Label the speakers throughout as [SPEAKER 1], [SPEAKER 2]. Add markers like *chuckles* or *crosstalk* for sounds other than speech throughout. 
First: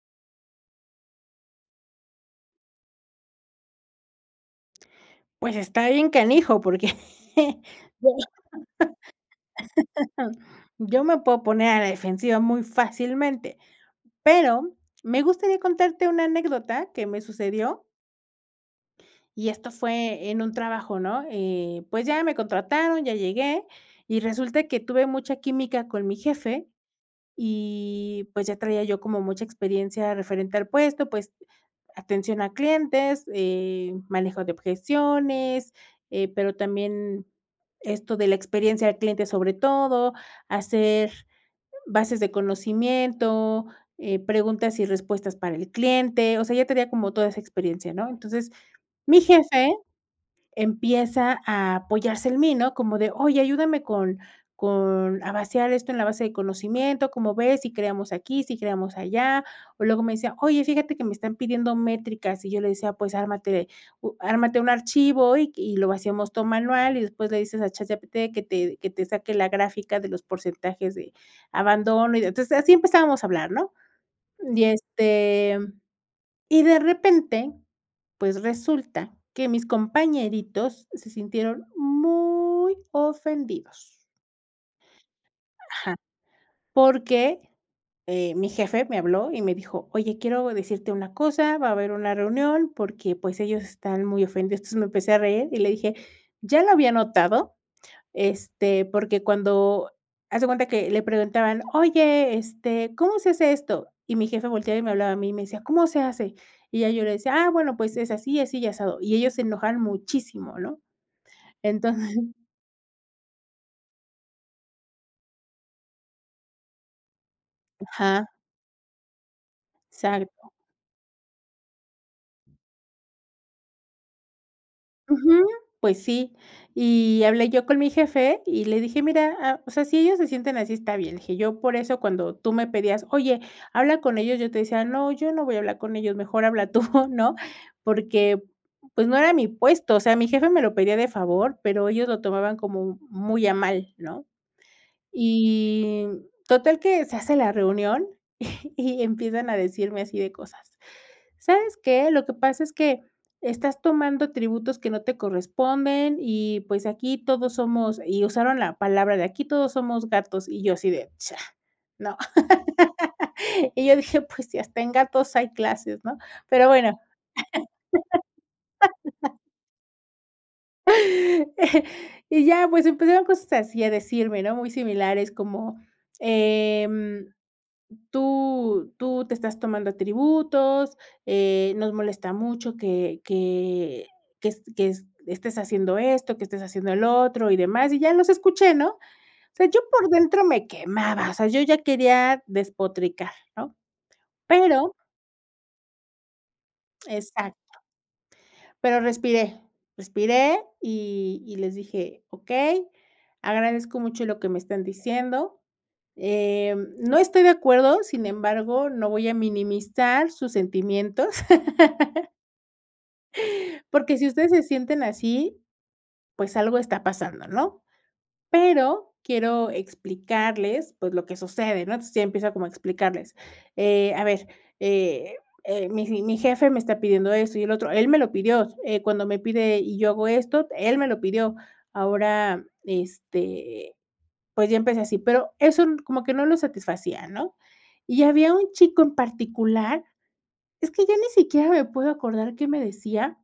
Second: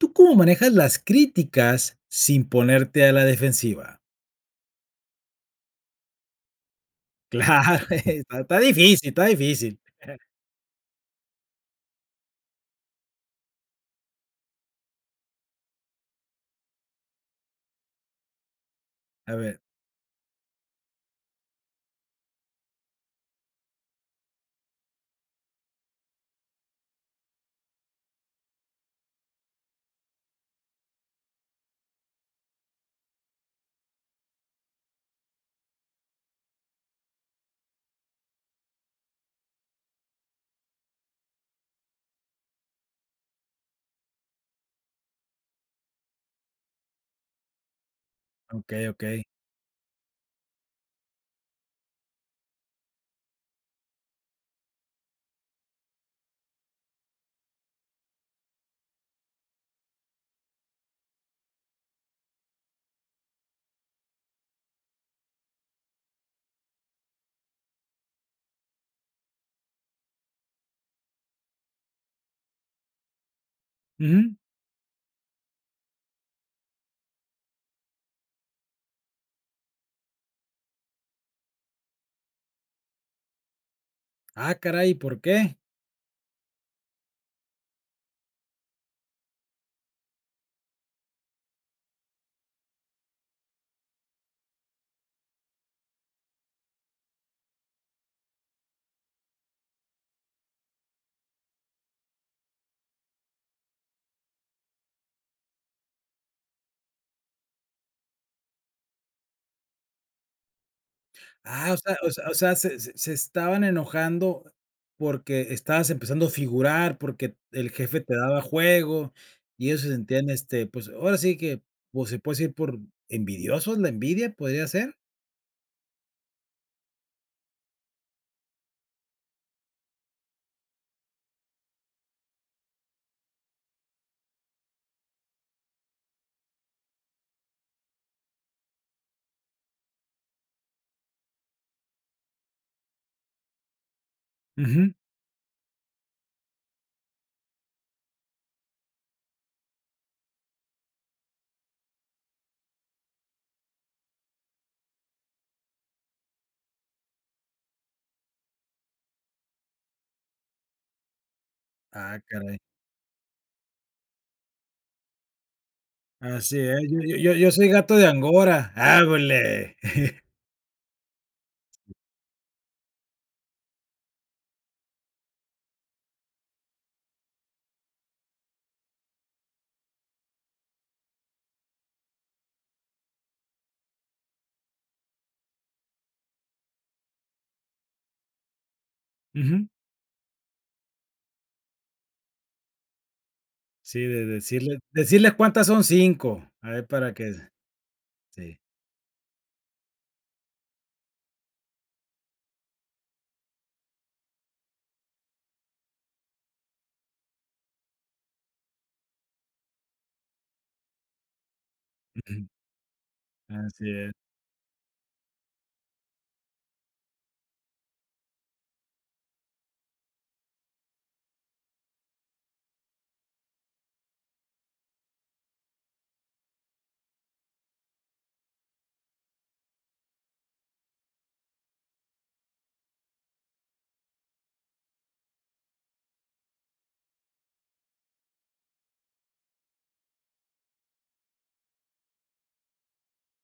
[SPEAKER 1] ¿Tú cómo manejas las críticas sin ponerte a la defensiva?
[SPEAKER 2] Pues, está bien canijo, porque,
[SPEAKER 1] Claro,
[SPEAKER 2] yo
[SPEAKER 1] está está difícil, está difícil. *chuckles*
[SPEAKER 2] *chuckles* Yo me puedo poner a la defensiva muy fácilmente. Pero me gustaría contarte una anécdota que me sucedió.
[SPEAKER 1] A
[SPEAKER 2] Y
[SPEAKER 1] ver.
[SPEAKER 2] esto fue en un trabajo, ¿no?, eh, pues, ya me contrataron, ya llegué, y resulta que tuve mucha química con mi jefe y, pues, ya traía yo como mucha experiencia referente al puesto, pues, atención a clientes, eh, manejo de objeciones, eh, pero también esto de la experiencia al cliente, sobre todo hacer bases de conocimiento, eh, preguntas y respuestas para el cliente, o sea, ya tenía como toda esa experiencia, ¿no? Entonces,
[SPEAKER 1] Okey,
[SPEAKER 2] mi
[SPEAKER 1] okey.
[SPEAKER 2] jefe empieza a apoyarse en mí, ¿no?, como de: "Oye, ayúdame con con a vaciar esto en la base de conocimiento, ¿cómo ves?, ¿sí creamos aquí, sí creamos allá? O luego me decía: "Oye, fíjate que me están pidiendo métricas". Y yo le decía: "Pues, ármate u ármate un archivo, y q y lo vaciamos todo manual, y después le dices a ChatGPT que te que te saque la gráfica de los porcentajes de abandono y de". Entonces así empezábamos a hablar ¿no?
[SPEAKER 1] Ujú.
[SPEAKER 2] Y, este, y de repente, pues, resulta que mis compañeritos se sintieron muy ofendidos.
[SPEAKER 1] Ah, caray, ¿y por qué?
[SPEAKER 2] Ajá. Porque, eh, mi jefe me habló y me dijo: "Oye, quiero decirte una cosa, va a haber una reunión, porque, pues, ellos están muy ofendidos". Entonces, me empecé a reír y le dije: "Ya lo había notado, este, porque cuando". Haz de cuenta que le preguntaban: "Oye, este, ¿cómo se hace esto?". Y mi jefe volteaba y me hablaba a mí, y me decía: "¿Cómo se hace?". Y ya yo le decía: "Ah, bueno, pues, es así, así y asado". Y ellos se enojaron muchísimo, ¿no?
[SPEAKER 1] Ah, o sea o
[SPEAKER 2] Entonces
[SPEAKER 1] sea- o sea, se se se estaban enojando porque estabas empezando a figurar, porque el jefe te
[SPEAKER 2] Ajá.
[SPEAKER 1] daba juego y ellos se sentían,
[SPEAKER 2] Exacto.
[SPEAKER 1] este, pues, ahora sí que, pues, se puede decir, por envidiosos, ¿la envidia podría ser?
[SPEAKER 2] Ujú. Pues, sí. Y hablé yo con mi jefe y le dije: "Mira, ah, o sea, si ellos se sienten así, está bien". Le dije: "Yo por eso cuando tú me pedías: 'Oye, habla con ellos', yo te decía: No, yo no voy a hablar con ellos, mejor habla tú", ¿no? Porque, pues, no era mi puesto, o sea, mi jefe me lo pedía de favor, pero ellos lo tomaban como muy a mal, ¿no?
[SPEAKER 1] Ujú.
[SPEAKER 2] Y total que se hace la reunión *chuckles* y empiezan a decirme así de cosas: "¿Sabes qué?, lo que pasa es que estás tomando atributos que no te corresponden y, pues, aquí todos somos". Y usaron la palabra de: "Aquí, todos somos gatos". Y yo así de: "Cha, no".
[SPEAKER 1] Ah, caray.
[SPEAKER 2] *laughs* Y yo dije, pues, si hasta en gatos hay clases, ¿no?,
[SPEAKER 1] Así
[SPEAKER 2] pero
[SPEAKER 1] es,
[SPEAKER 2] bueno.
[SPEAKER 1] yo yo yo yo soy gato de Angora,
[SPEAKER 2] *laughs*
[SPEAKER 1] hágole. *chuckles*
[SPEAKER 2] *chuckles* Y ya, pues, empezaron cosas así a decirme ¿no? Muy similares como, em: "Tú tú te estás tomando atributos, eh, nos molesta mucho que que que est que est estés haciendo esto, que estés haciendo lo otro, y demás", y ya, los escuché, ¿no? O sea,
[SPEAKER 1] Ujú.
[SPEAKER 2] yo por dentro me quemaba, o sea, yo ya quería despotricar, ¿no?
[SPEAKER 1] Sí, de decirles
[SPEAKER 2] Pero
[SPEAKER 1] decirles cuántas son 5. A ver, para que
[SPEAKER 2] Exacto.
[SPEAKER 1] Sí.
[SPEAKER 2] Pero respiré, respiré y y les dije: "Okey, agradezco mucho lo que me están diciendo, em, no estoy de acuerdo, sin embargo, no voy a minimizar sus sentimientos". *laughs*
[SPEAKER 1] Así es.
[SPEAKER 2] "Porque, si ustedes se sienten así, pues, algo está pasando, ¿no? Pero quiero explicarles, pues, lo que sucede, ¿no?". Entonces, ya empiezo como a explicarles: "Eh, a ver, eh eh, mi j mi jefe me está pidiendo esto y el otro, él me lo pidió, eh, cuando me pide, y yo hago esto, él me lo pidió". Ahora, este, pues, ya empecé así. Pero eso como que no lo satisfacía, ¿no? Y había un chico en particular es que ya ni siquiera me puedo acordar qué me decía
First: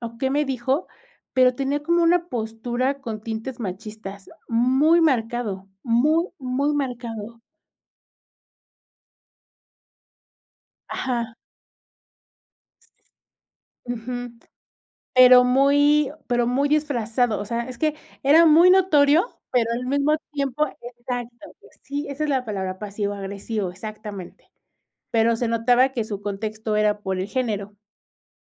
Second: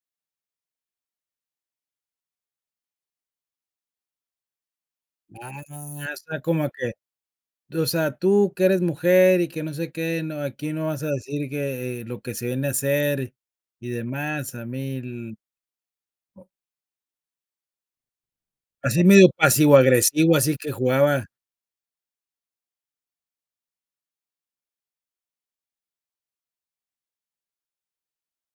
[SPEAKER 2] o qué me dijo, pero tenía como una postura con tintes machistas muy
[SPEAKER 1] Ah,
[SPEAKER 2] marcado,
[SPEAKER 1] o
[SPEAKER 2] muy,
[SPEAKER 1] sea, como
[SPEAKER 2] muy
[SPEAKER 1] que
[SPEAKER 2] marcado.
[SPEAKER 1] t o sea, tú que eres mujer y que no sé qué, no, aquí no vas a
[SPEAKER 2] Ajá.
[SPEAKER 1] decir, que, eh, lo que se viene a hacer y
[SPEAKER 2] Ujú.
[SPEAKER 1] demás, a mil
[SPEAKER 2] Pero muy pero muy disfrazado, o sea, es que era muy
[SPEAKER 1] Así medio
[SPEAKER 2] notorio, pero al mismo
[SPEAKER 1] pasivo-agresivo, así
[SPEAKER 2] tiempo
[SPEAKER 1] que jugaba.
[SPEAKER 2] exacto. Pues, sí, esa es la palabra pasivo-agresivo, exactamente. Pero se notaba que su contexto era por el género.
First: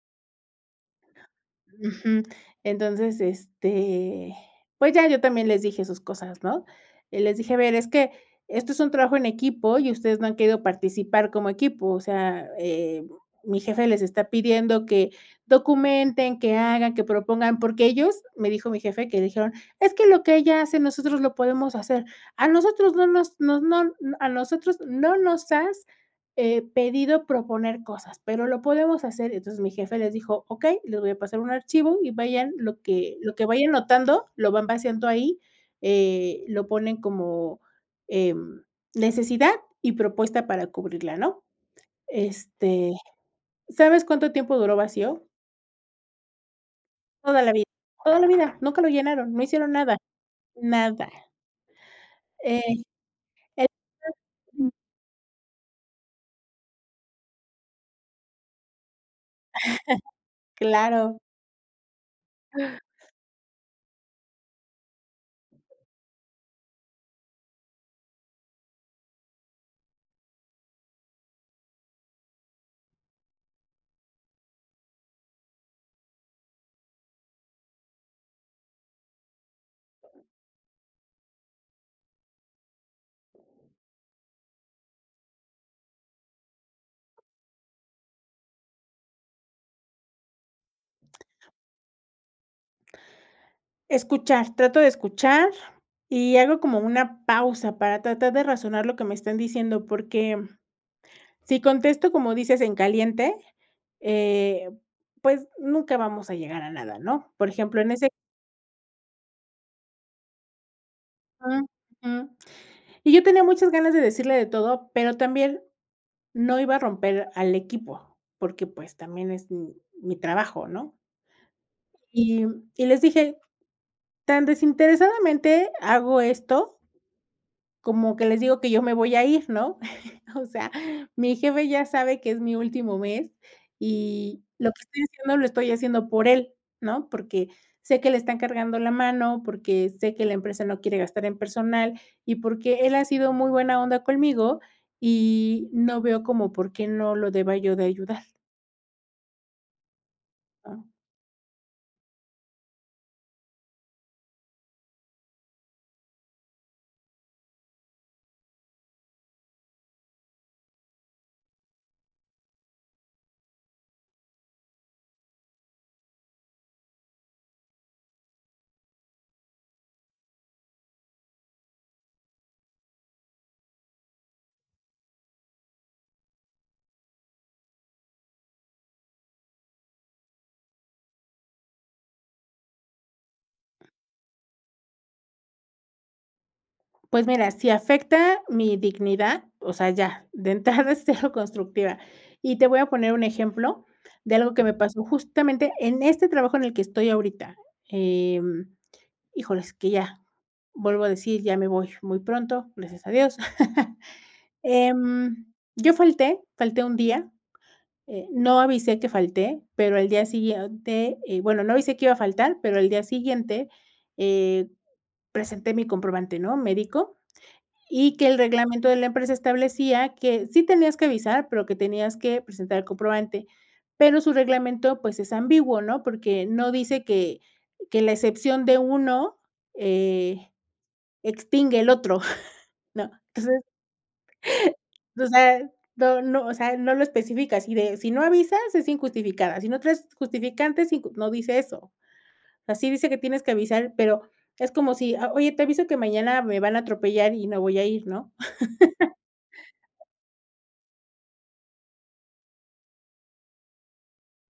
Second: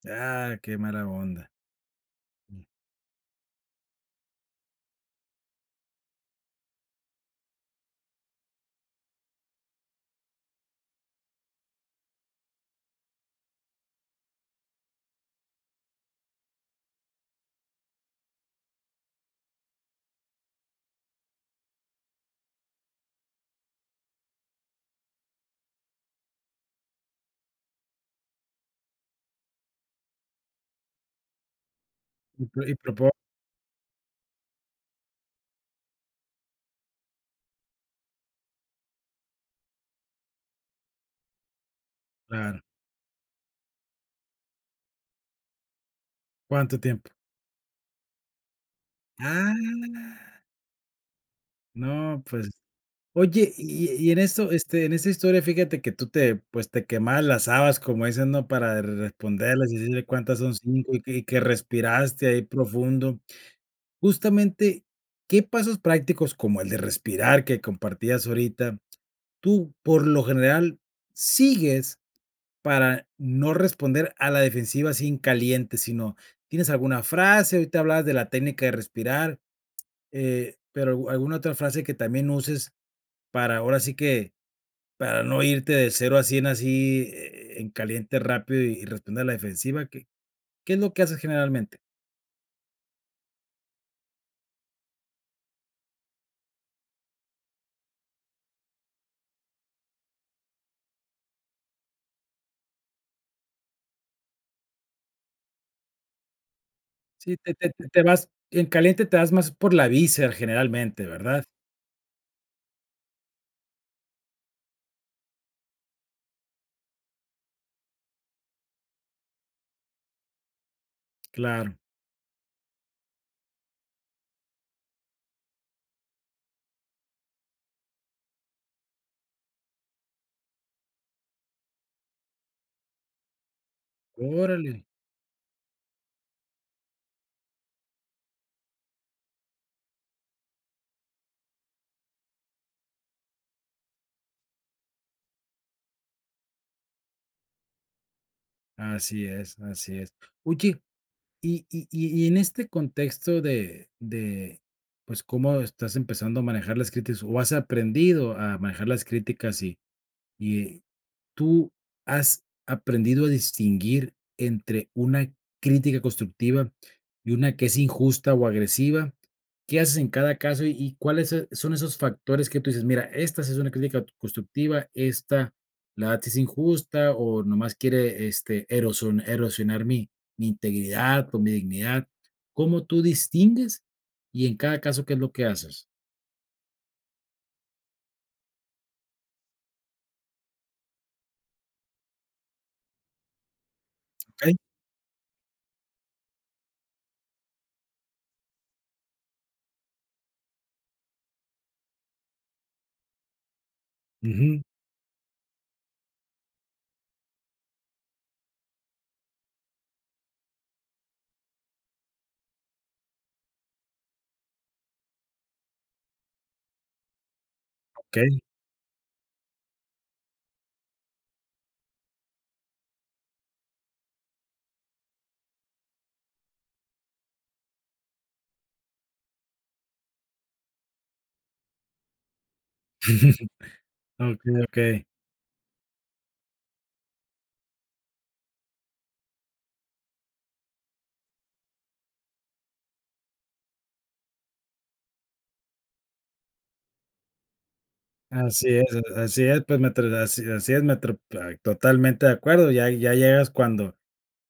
[SPEAKER 1] Ah, qué mala onda.
[SPEAKER 2] Ujú.
[SPEAKER 1] Mm.
[SPEAKER 2] Entonces, este, pues ya, yo también les dije sus cosas, ¿no?, eh, les dije: "A ver, es que esto es un trabajo en equipo y ustedes no han querido participar como equipo, o sea, eh, mi jefe les está pidiendo que documenten, que hagan, que propongan". Porque ellos, me dijo mi jefe que le dijeron: "Es que lo que ella hace, nosotros lo podemos hacer". "A nosotros no nos nos no a nosotros no nos has, eh, pedido proponer cosas, pero lo podemos hacer". Entonces, mi jefe les dijo: "Okey les voy a pasar un archivo y
[SPEAKER 1] Y,
[SPEAKER 2] vayan
[SPEAKER 1] pues, y
[SPEAKER 2] lo
[SPEAKER 1] propo
[SPEAKER 2] que lo que vayan notando, lo van vaciando ahí, eh, lo ponen como, em, necesidad y propuesta para cubrirla", ¿no?,
[SPEAKER 1] Claro
[SPEAKER 2] este, ¿sabes cuánto tiempo duró vacío?
[SPEAKER 1] ¿Cuánto tiempo?
[SPEAKER 2] Toda la vida, toda la vida. Nunca lo llenaron. No hicieron nada,
[SPEAKER 1] Ah.
[SPEAKER 2] nada.
[SPEAKER 1] No, pues.
[SPEAKER 2] Eh.
[SPEAKER 1] Oye, y y-y en esto,
[SPEAKER 2] *unintelligible* Mm.
[SPEAKER 1] este, en esa historia fíjate que tú te pues te quemabas las habas como dicen, ¿no?, para responderlas y decirle cuántas
[SPEAKER 2] *chuckles*
[SPEAKER 1] son 5 y
[SPEAKER 2] Claro.
[SPEAKER 1] y que respiraste ahí profundo. Justamente, ¿qué pasos prácticos como el de respirar que compartías ahorita, tú, por lo general, sigues para no responder a la defensiva así en caliente? Sino, ¿tienes alguna frase? Ahorita hablabas de la técnica de respirar. Eh, pero, ¿au alguna otra frase que también uses para ahora así que para no irte de 0 a 100 así e e en caliente rápido y responder a la defensiva? ¿Qué qué es lo que haces generalmente?
[SPEAKER 2] Escuchar, trato de escuchar, y hago como una pausa para tratar de razonar lo que me están diciendo. Porque si contesto, como dices, en caliente, eh, pues, nunca vamos a llegar a nada, ¿no?,
[SPEAKER 1] Sí,
[SPEAKER 2] por
[SPEAKER 1] te te
[SPEAKER 2] ejemplo, en
[SPEAKER 1] te
[SPEAKER 2] ese
[SPEAKER 1] vas en caliente, te vas más por la víscera generalmente, ¿verdad?
[SPEAKER 2] Mm, mm. Y yo tenía muchas ganas de decirle de todo, pero también no iba a romper al equipo, porque, pues, también es m mi trabajo, ¿no?
[SPEAKER 1] Claro.
[SPEAKER 2] Y y les dije: "Tan desinteresadamente hago esto como que les digo que yo me voy a ir, ¿no?, *chuckles* o sea, mi jefe ya sabe que es mi último mes, y lo
[SPEAKER 1] Órale.
[SPEAKER 2] que estoy haciendo lo estoy haciendo por él, ¿no?, porque sé que le están cargando la mano, porque sé que la empresa no quiere gastar en personal, y porque él ha sido muy buena onda conmigo, y no veo como por qué no lo deba yo de ayudar".
[SPEAKER 1] Así es, así es. Oye,
[SPEAKER 2] Ah.
[SPEAKER 1] y y y y en este contexto de de, pues, cómo estás empezando a manejar las críticas o has aprendido a manejar las críticas, y y ¿tú has aprendido a distinguir entre una crítica constructiva y una que es injusta o agresiva? ¿Qué haces en cada caso y y cuáles se son esos factores que tú dices: "Mira, esta sí es una crítica t constructiva, esta la verdad es injusta, o nomás quiere, este, eroso erosionar mi mi integridad o mi dignidad"? ¿Cómo tú distingues? Y en cada caso, ¿qué es lo que haces?
[SPEAKER 2] Pues mira, si afecta mi dignidad, o sea, ya. De entrada, es cero constructiva. Y te voy a poner un ejemplo, de algo
[SPEAKER 1] Okey.
[SPEAKER 2] que me pasó, justamente, en este trabajo, en el que estoy ahorita. Em, híjoles, que ya, vuelvo a decir, ya me voy muy pronto, gracias a Dios. *laughs*
[SPEAKER 1] Ujú.
[SPEAKER 2] Eh, yo falté, falté 1 día. Eh, no avisé que falté, pero al día siguiente Eh, bueno, no avisé que iba a faltar, pero al día siguiente, eh, presenté mi comprobante, ¿no?, médico. Y que el
[SPEAKER 1] Okey.
[SPEAKER 2] reglamento de la empresa, establecía, que sí tenías que avisar, pero que tenías que presentar el comprobante. Pero su reglamento, pues, es ambiguo, ¿no? Porque no dice que que la excepción de uno eh, extingue el otro, *chuckles* ¿no?
[SPEAKER 1] *laughs*
[SPEAKER 2] Entonces,
[SPEAKER 1] Okey, okey.
[SPEAKER 2] no no, o sea, no lo especifica, así de: "Si no avisas, es injustificada. Si no traes justificante, es inj". No dice eso. Ah, sí dice que tienes que avisar, pero es como si: "Ah, oye, te aviso que mañana me van a atropellar, y me voy a ir", ¿no?
[SPEAKER 1] Así es, a a así es, pues mientr
[SPEAKER 2] *laughs*
[SPEAKER 1] Así es, así es mientr ay totalmente de acuerdo. Ya ya llegas, cuando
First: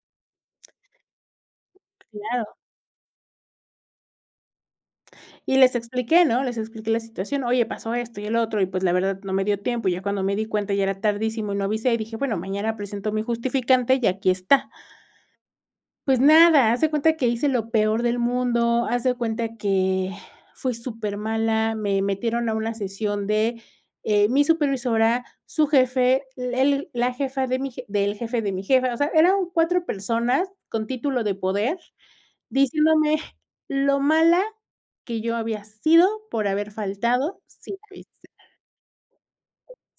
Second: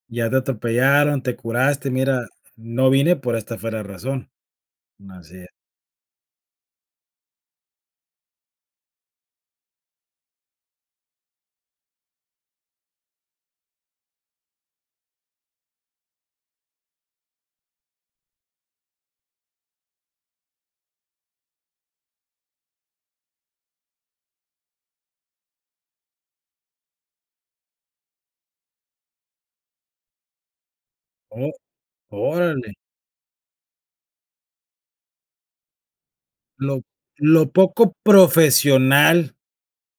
[SPEAKER 1] ya te atropellaron, te curaste. "Mira,
[SPEAKER 2] Claro.
[SPEAKER 1] no vine pero esta fue la razón". Así es.
[SPEAKER 2] Y les expliqué, ¿no? Les expliqué la situación: "Oye, pasó esto, y el otro. Y pues, la verdad, no me dio tiempo. Ya cuando me di cuenta, ya era tardísimo, y no avisé". Y dije: "Bueno, mañana presento mi justificante, y aquí está". Pues nada, haz de cuenta que hice lo peor del mundo. Haz de cuenta que fui súper mala. Me metieron a una sesión de Eh, mi supervisora, su jefe, el la jefa de mi jef del jefe, de mi jefa. O sea, eran 4 personas, con título de
[SPEAKER 1] O
[SPEAKER 2] poder,
[SPEAKER 1] órale.
[SPEAKER 2] diciéndome lo mala que yo había sido, por haber
[SPEAKER 1] Lo
[SPEAKER 2] faltado,
[SPEAKER 1] lo
[SPEAKER 2] sin
[SPEAKER 1] poco
[SPEAKER 2] avisar.
[SPEAKER 1] profesional,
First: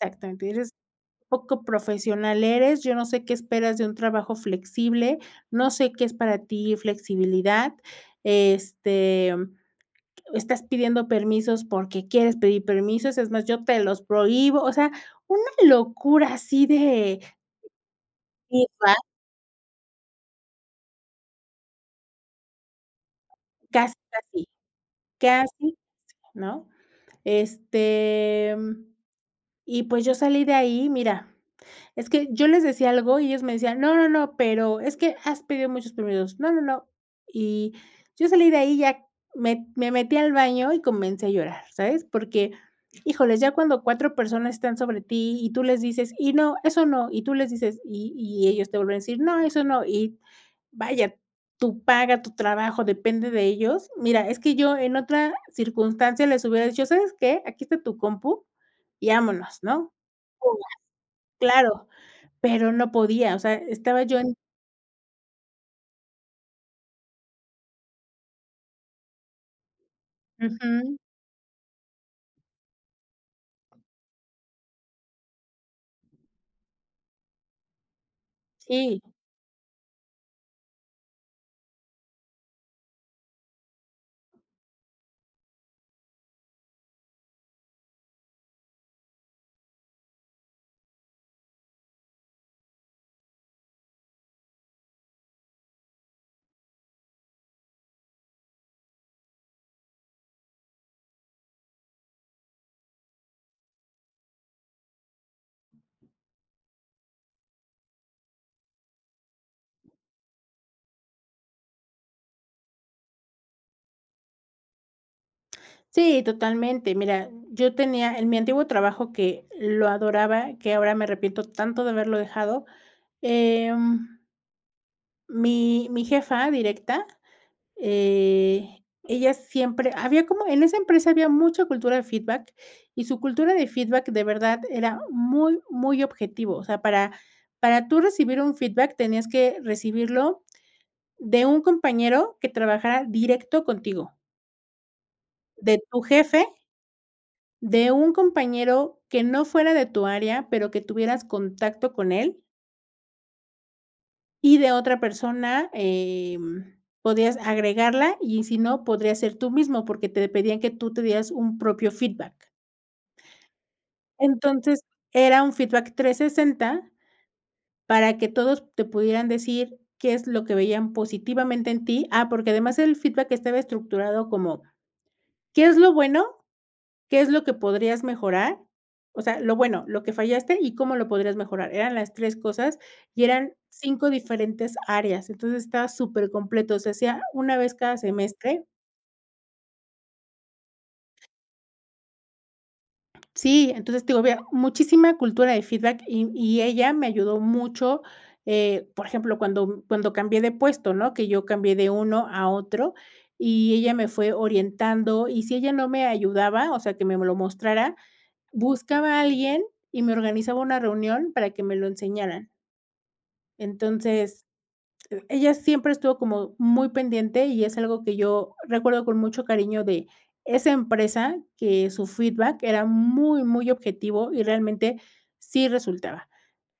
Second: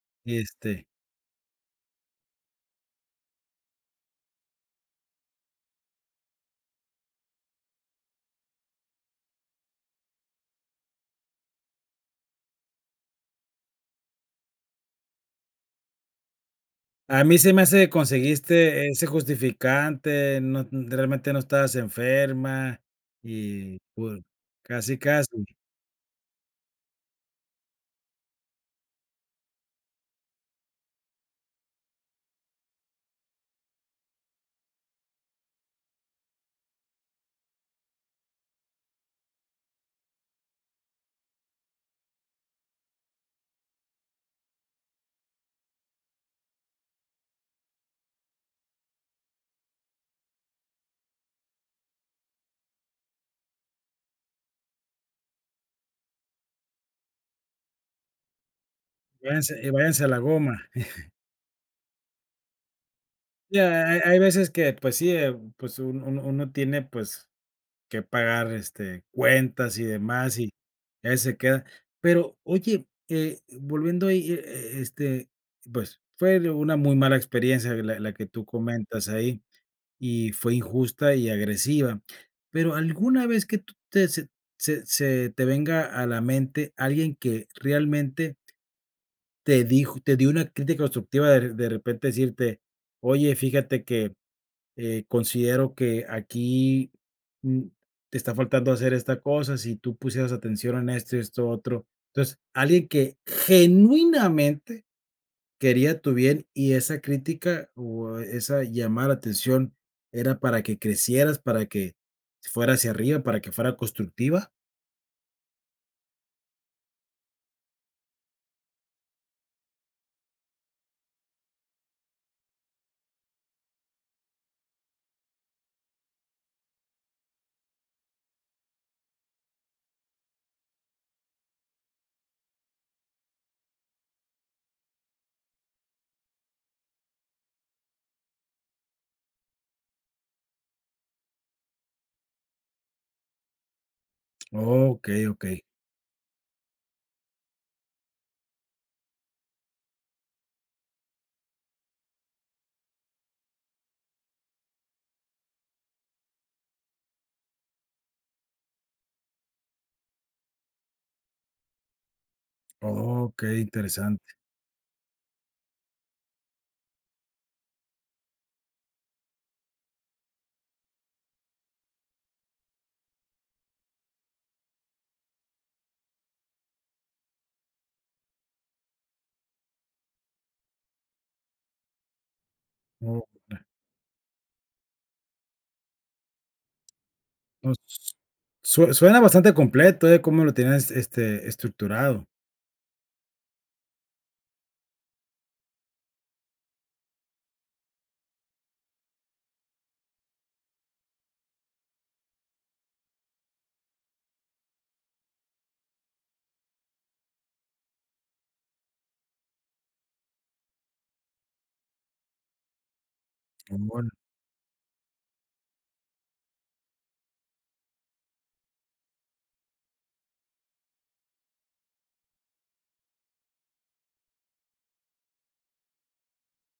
[SPEAKER 2] Exactamente Eres
[SPEAKER 1] este
[SPEAKER 2] poco profesional, eres yo no sé qué esperas de un trabajo flexible, no sé qué es para ti flexibilidad, este, estás pidiendo permisos porque quieres pedir permisos. Es más, yo te los prohíbo. O sea, una locura, así de
[SPEAKER 1] A mí se me hace que conseguiste
[SPEAKER 2] *unintelligible*
[SPEAKER 1] ese justificante. No e realmente, no estabas enferma. Y cul
[SPEAKER 2] *unintelligible*
[SPEAKER 1] casi, casi.
[SPEAKER 2] Casi, ¿no? Este, y, pues, yo salí de ahí, mira es que yo les decía algo, y ellos me decían: "No, no, no. Pero es que has pedido muchos permisos. No, no, no". Y yo salí de ahí, ya me me metí al baño y comencé a llorar, ¿sabes? Porque, híjoles, ya cuando 4 personas están sobre ti, y tú les dices: "Y no, eso no". Y tú les dices Y y ellos te vuelven a decir: "No, eso no". Y, vaya, tu paga, tu trabajo, depende de ellos. Mira, es que yo en otra circunstancia les hubiera dicho: "¿Sabes qué? Aquí está tu compu". Y vámonos,
[SPEAKER 1] Váyanse, y
[SPEAKER 2] ¿no?
[SPEAKER 1] váyanse a la goma. *chuckles*
[SPEAKER 2] *unintelligible* Claro, pero no podía. O sea,
[SPEAKER 1] Ya. Ha
[SPEAKER 2] estaba
[SPEAKER 1] ha
[SPEAKER 2] yo
[SPEAKER 1] hay
[SPEAKER 2] en
[SPEAKER 1] veces, que pues sí, eh, pues un uno uno tiene, pues, que pagar, este, cuentas y demás. Y,
[SPEAKER 2] ujú.
[SPEAKER 1] a veces, se queda Pero oye, eh, volviendo ahí, e e e este, pues, fue una muy mala experiencia, la la que tú
[SPEAKER 2] Sí.
[SPEAKER 1] comentas ahí. Y fue injusta y agresiva. Pero, ¿alguna vez, que tú te? Se se te venga a la mente, alguien que realmente, te dijo te dio una crítica constructiva, de de repente, decirte: "Oye, fíjate que, eh, considero que aquí, mm, te está faltando hacer esta cosa. Si tú pusieras atención en esto y esto otro". Entonces, alguien que genuinamente quería tu bien, y esa crítica, o esa llamada de atención, era para que crecieras. Para que fuera hacia arriba. ¿Para que fuera constructiva?
[SPEAKER 2] Sí, totalmente, mira, yo tenía, en mi antiguo trabajo que, lo adoraba, que ahora me arrepiento tanto de haberlo dejado, em mi mi jefa directa, eh, ella siempre había como en esa empresa había mucha cultura de feedback, y su cultura de feedback de verdad era muy muy objetivo, o sea, para para tú recibir un feedback, tenías que recibirlo de un compañero que trabajara directo contigo
[SPEAKER 1] Okey, okey.
[SPEAKER 2] de tu jefe de un compañero que no fuera de tu área, pero que tuvieras contacto con él. Y de otra persona, em, podías agregarla y si no, podrías ser tú mismo, porque te pedían que tú te dieras un propio feedback.
[SPEAKER 1] Okey, interesante.
[SPEAKER 2] Entonces, era un feedback 360, para que todos te pudieran decir qué es lo que veían positivamente en ti ah, porque además, el feedback estaba estructurado como: "¿Qué es lo bueno? ¿Qué es lo que podrías mejorar?", o sea, lo bueno, lo que fallaste y cómo lo podrías mejorar, eran las 3 cosas, y
[SPEAKER 1] Oh,
[SPEAKER 2] eran
[SPEAKER 1] *unintelligible*
[SPEAKER 2] 5 diferentes áreas. Entonces, estaba supercompleto, se hacía 1
[SPEAKER 1] No,
[SPEAKER 2] vez cada
[SPEAKER 1] s
[SPEAKER 2] semestre.
[SPEAKER 1] sue suena bastante completo, eh, cómo lo tenías, este, estructurado.
[SPEAKER 2] Sí. Entonces, te digo, había muchísima cultura de feedback y y ella me ayudó mucho, eh, por ejemplo, cuando cuando cambié de puesto, ¿no?, que yo cambié de uno a otro, y ella me fue orientando, y si ella no me ayudaba, o sea, que me lo mostrara, buscaba a alguien y me organizaba una reunión para que me lo enseñaran.
[SPEAKER 1] Embon
[SPEAKER 2] Entonces, eh, ella siempre estuvo como, muy pendiente y es algo que yo, recuerdo con mucho cariño de esa empresa, que su feedback era muy, muy objetivo y realmente sí resultaba.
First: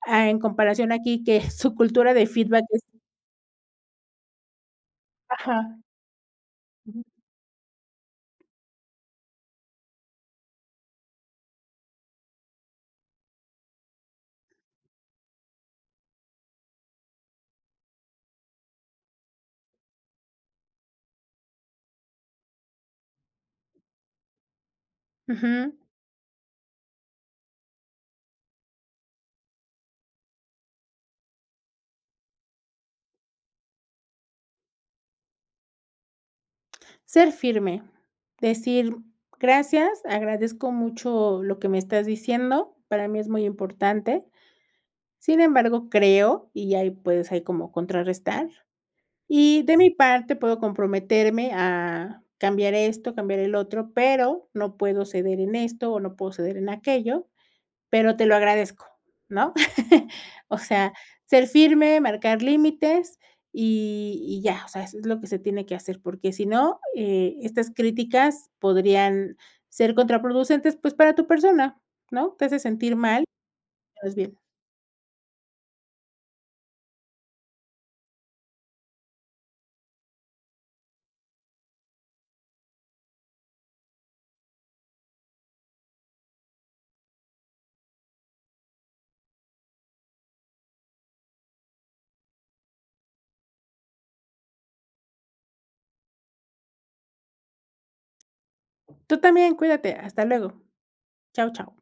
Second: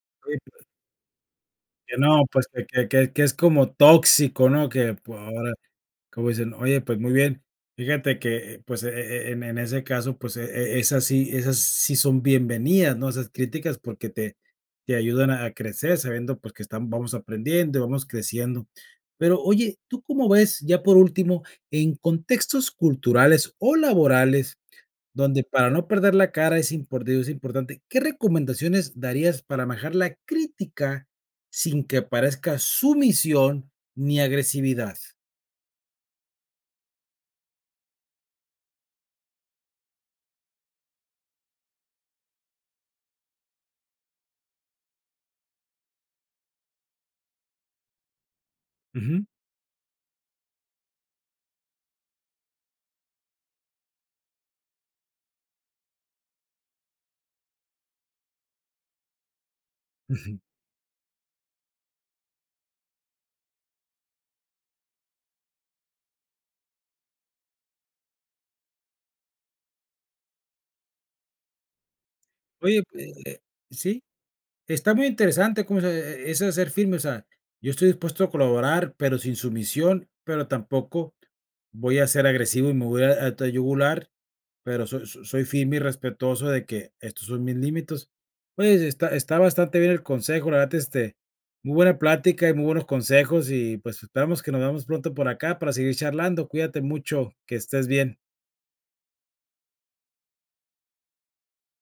[SPEAKER 2] Ah,
[SPEAKER 1] Oye
[SPEAKER 2] en
[SPEAKER 1] pue
[SPEAKER 2] comparación aquí que su
[SPEAKER 1] Que
[SPEAKER 2] cultura
[SPEAKER 1] no
[SPEAKER 2] de
[SPEAKER 1] pues,
[SPEAKER 2] feedback
[SPEAKER 1] que
[SPEAKER 2] es
[SPEAKER 1] que que que es como tóxico, ¿no? Que pue ahora
[SPEAKER 2] Ajá.
[SPEAKER 1] como dicen, oye, pues,
[SPEAKER 2] Ujú.
[SPEAKER 1] muy bien. Fíjate que, eh, pues, e e e en en ese caso, pues, e e esa sí esas sí son bienvenidas, ¿no?, esas críticas porque te te ayudan a crecer sabiendo, pues, que están vamos aprendiendo, vamos creciendo. Pero oye, ¿tú cómo ves?, ya por último en contextos culturales o laborales donde para
[SPEAKER 2] Ujú.
[SPEAKER 1] no perder la cara es import digo es importante, ¿qué recomendaciones darías para manejar la crítica sin que aparezca sumisión ni agresividad?
[SPEAKER 2] Ser firme, decir: "Gracias, agradezco mucho lo que me estás diciendo". Para mí es muy importante. Sin embargo, creo y ahí puedes ahí como contrarrestar:
[SPEAKER 1] Ujú.
[SPEAKER 2] "Y, de mi parte, puedo comprometerme a, cambiar esto, cambiar el otro, pero, no puedo ceder en esto, o no puedo ceder en aquello, pero te lo agradezco, ¿no?". *chuckles*
[SPEAKER 1] Ujú.
[SPEAKER 2] O sea, ser firme, marcar límites, y y ya, o sea, eso es lo que se tiene que hacer, porque si no, eh, estas críticas podrían, ser contraproducentes, pues, para tu persona, ¿no? Te hace
[SPEAKER 1] Oye,
[SPEAKER 2] sentir
[SPEAKER 1] eh,
[SPEAKER 2] mal.
[SPEAKER 1] eh, sí,
[SPEAKER 2] Te ves bien.
[SPEAKER 1] está muy interesante como dices, e e eso de ser firme, o sea, yo estoy dispuesto a colaborar, pero sin sumisión, pero tampoco voy a ser agresivo y me voy a ir a a tu yugular, pero so so soy firme y respetuoso de que, estos son mis límites. Oye, está está bastante bien el consejo, la verdad, este, muy buena plática y muy buenos consejos, y pues, esperamos que nos veamos pronto por acá para seguir charlando. Cuídate mucho, que estés bien.
[SPEAKER 2] Tú también, cuídate, hasta luego. Chao, chao.